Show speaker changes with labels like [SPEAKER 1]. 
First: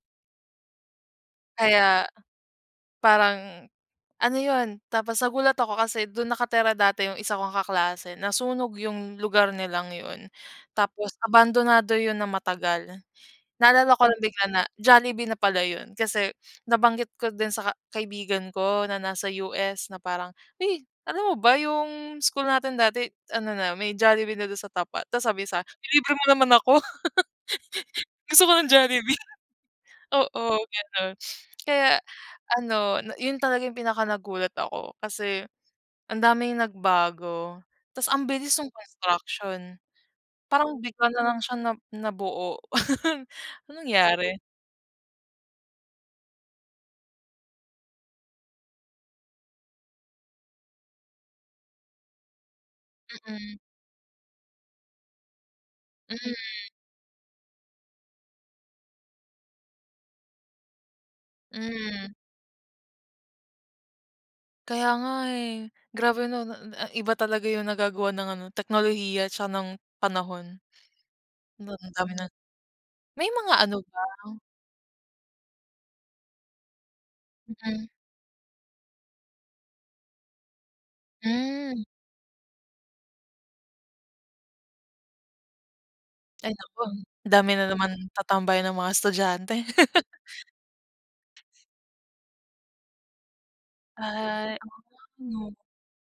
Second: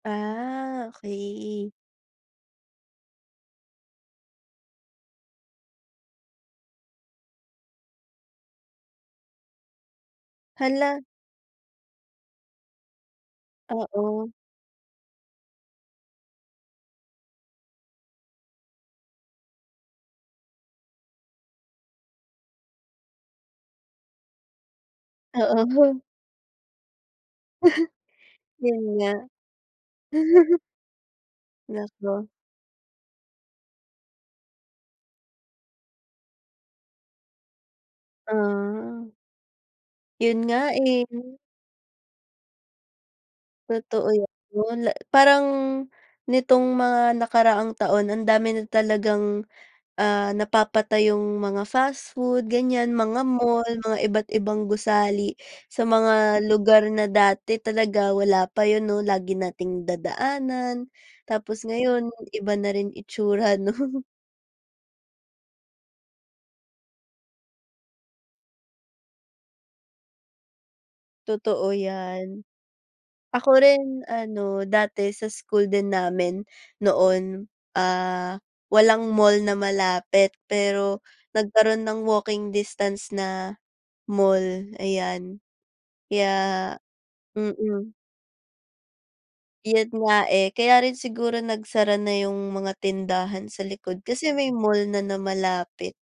[SPEAKER 1] Ah, okey.
[SPEAKER 2] Kaya parang, ano 'yon tapos nagulat ako kasi do'on nakatira dati 'yong isa kong kaklase. Nasunog 'yong lugar nilang 'yon.
[SPEAKER 1] Hala.
[SPEAKER 2] Tapos abandonado 'yon nang matagal. Naalala ko lang
[SPEAKER 1] Oo.
[SPEAKER 2] bigla na Jollibee na pala 'yon. Kasi nabanggit ko din sa ka kaibigan ko na nasa US na parang, "Uy, alam mo ba 'yong school natin dati, ano na, may Jollibee na do'n sa tapat." Tapos sabi sa
[SPEAKER 1] Oo,
[SPEAKER 2] 'kin,
[SPEAKER 1] huh.
[SPEAKER 2] "Ilibre mo naman ako. Gusto ko ng
[SPEAKER 1] 'Yon nga.
[SPEAKER 2] Jollibee." Oo, gano'n. Kaya
[SPEAKER 1] Naku.
[SPEAKER 2] ano na 'yon talaga 'yong pinaka nagulat ako. Kasi ang daming nagbago, 'tas ang bilis no'ng
[SPEAKER 1] Ah.
[SPEAKER 2] construction.
[SPEAKER 1] 'Yon nga,
[SPEAKER 2] Parang
[SPEAKER 1] eh,
[SPEAKER 2] bigla na
[SPEAKER 1] 'no.
[SPEAKER 2] lang siya na nabuo. Anong
[SPEAKER 1] Totoo ya
[SPEAKER 2] yari?
[SPEAKER 1] 'yon la parang nitong mga nakaraang taon ang dami na talagang, ah, napapatayong mga fast food ganiyan, mga
[SPEAKER 2] Mm.
[SPEAKER 1] mall, mga iba't ibang gusali sa
[SPEAKER 2] Hmm.
[SPEAKER 1] mga lugar na dati talaga wala pa 'yon, 'no. Lagi nating nadadaanan tapos ngayon
[SPEAKER 2] Hmm.
[SPEAKER 1] iba na rin itsura, 'no.
[SPEAKER 2] Kaya nga, eh. Grabe 'no, na naa iba talaga 'yong nagagawa ng, ano, teknolohiya 'tsaka ng panahon.
[SPEAKER 1] Totoo
[SPEAKER 2] Mga dami na
[SPEAKER 1] 'yan.
[SPEAKER 2] may
[SPEAKER 1] Ako
[SPEAKER 2] mga ano ba
[SPEAKER 1] rin, ano, dati sa school din namin noon,
[SPEAKER 2] Mm.
[SPEAKER 1] ah, walang mall na malapit pero nagkaroon
[SPEAKER 2] Hmm.
[SPEAKER 1] ng walking distance na mall, ayan. Kaya
[SPEAKER 2] Ay, naku. Dami na naman
[SPEAKER 1] mm.
[SPEAKER 2] tatambayan ng mga estudyante.
[SPEAKER 1] 'Yon nga, eh, kaya rin siguro nagsara na 'yong mga tindahan sa likod kasi may
[SPEAKER 2] Ay, oo
[SPEAKER 1] mall
[SPEAKER 2] nga,
[SPEAKER 1] na na
[SPEAKER 2] 'no.
[SPEAKER 1] malapit.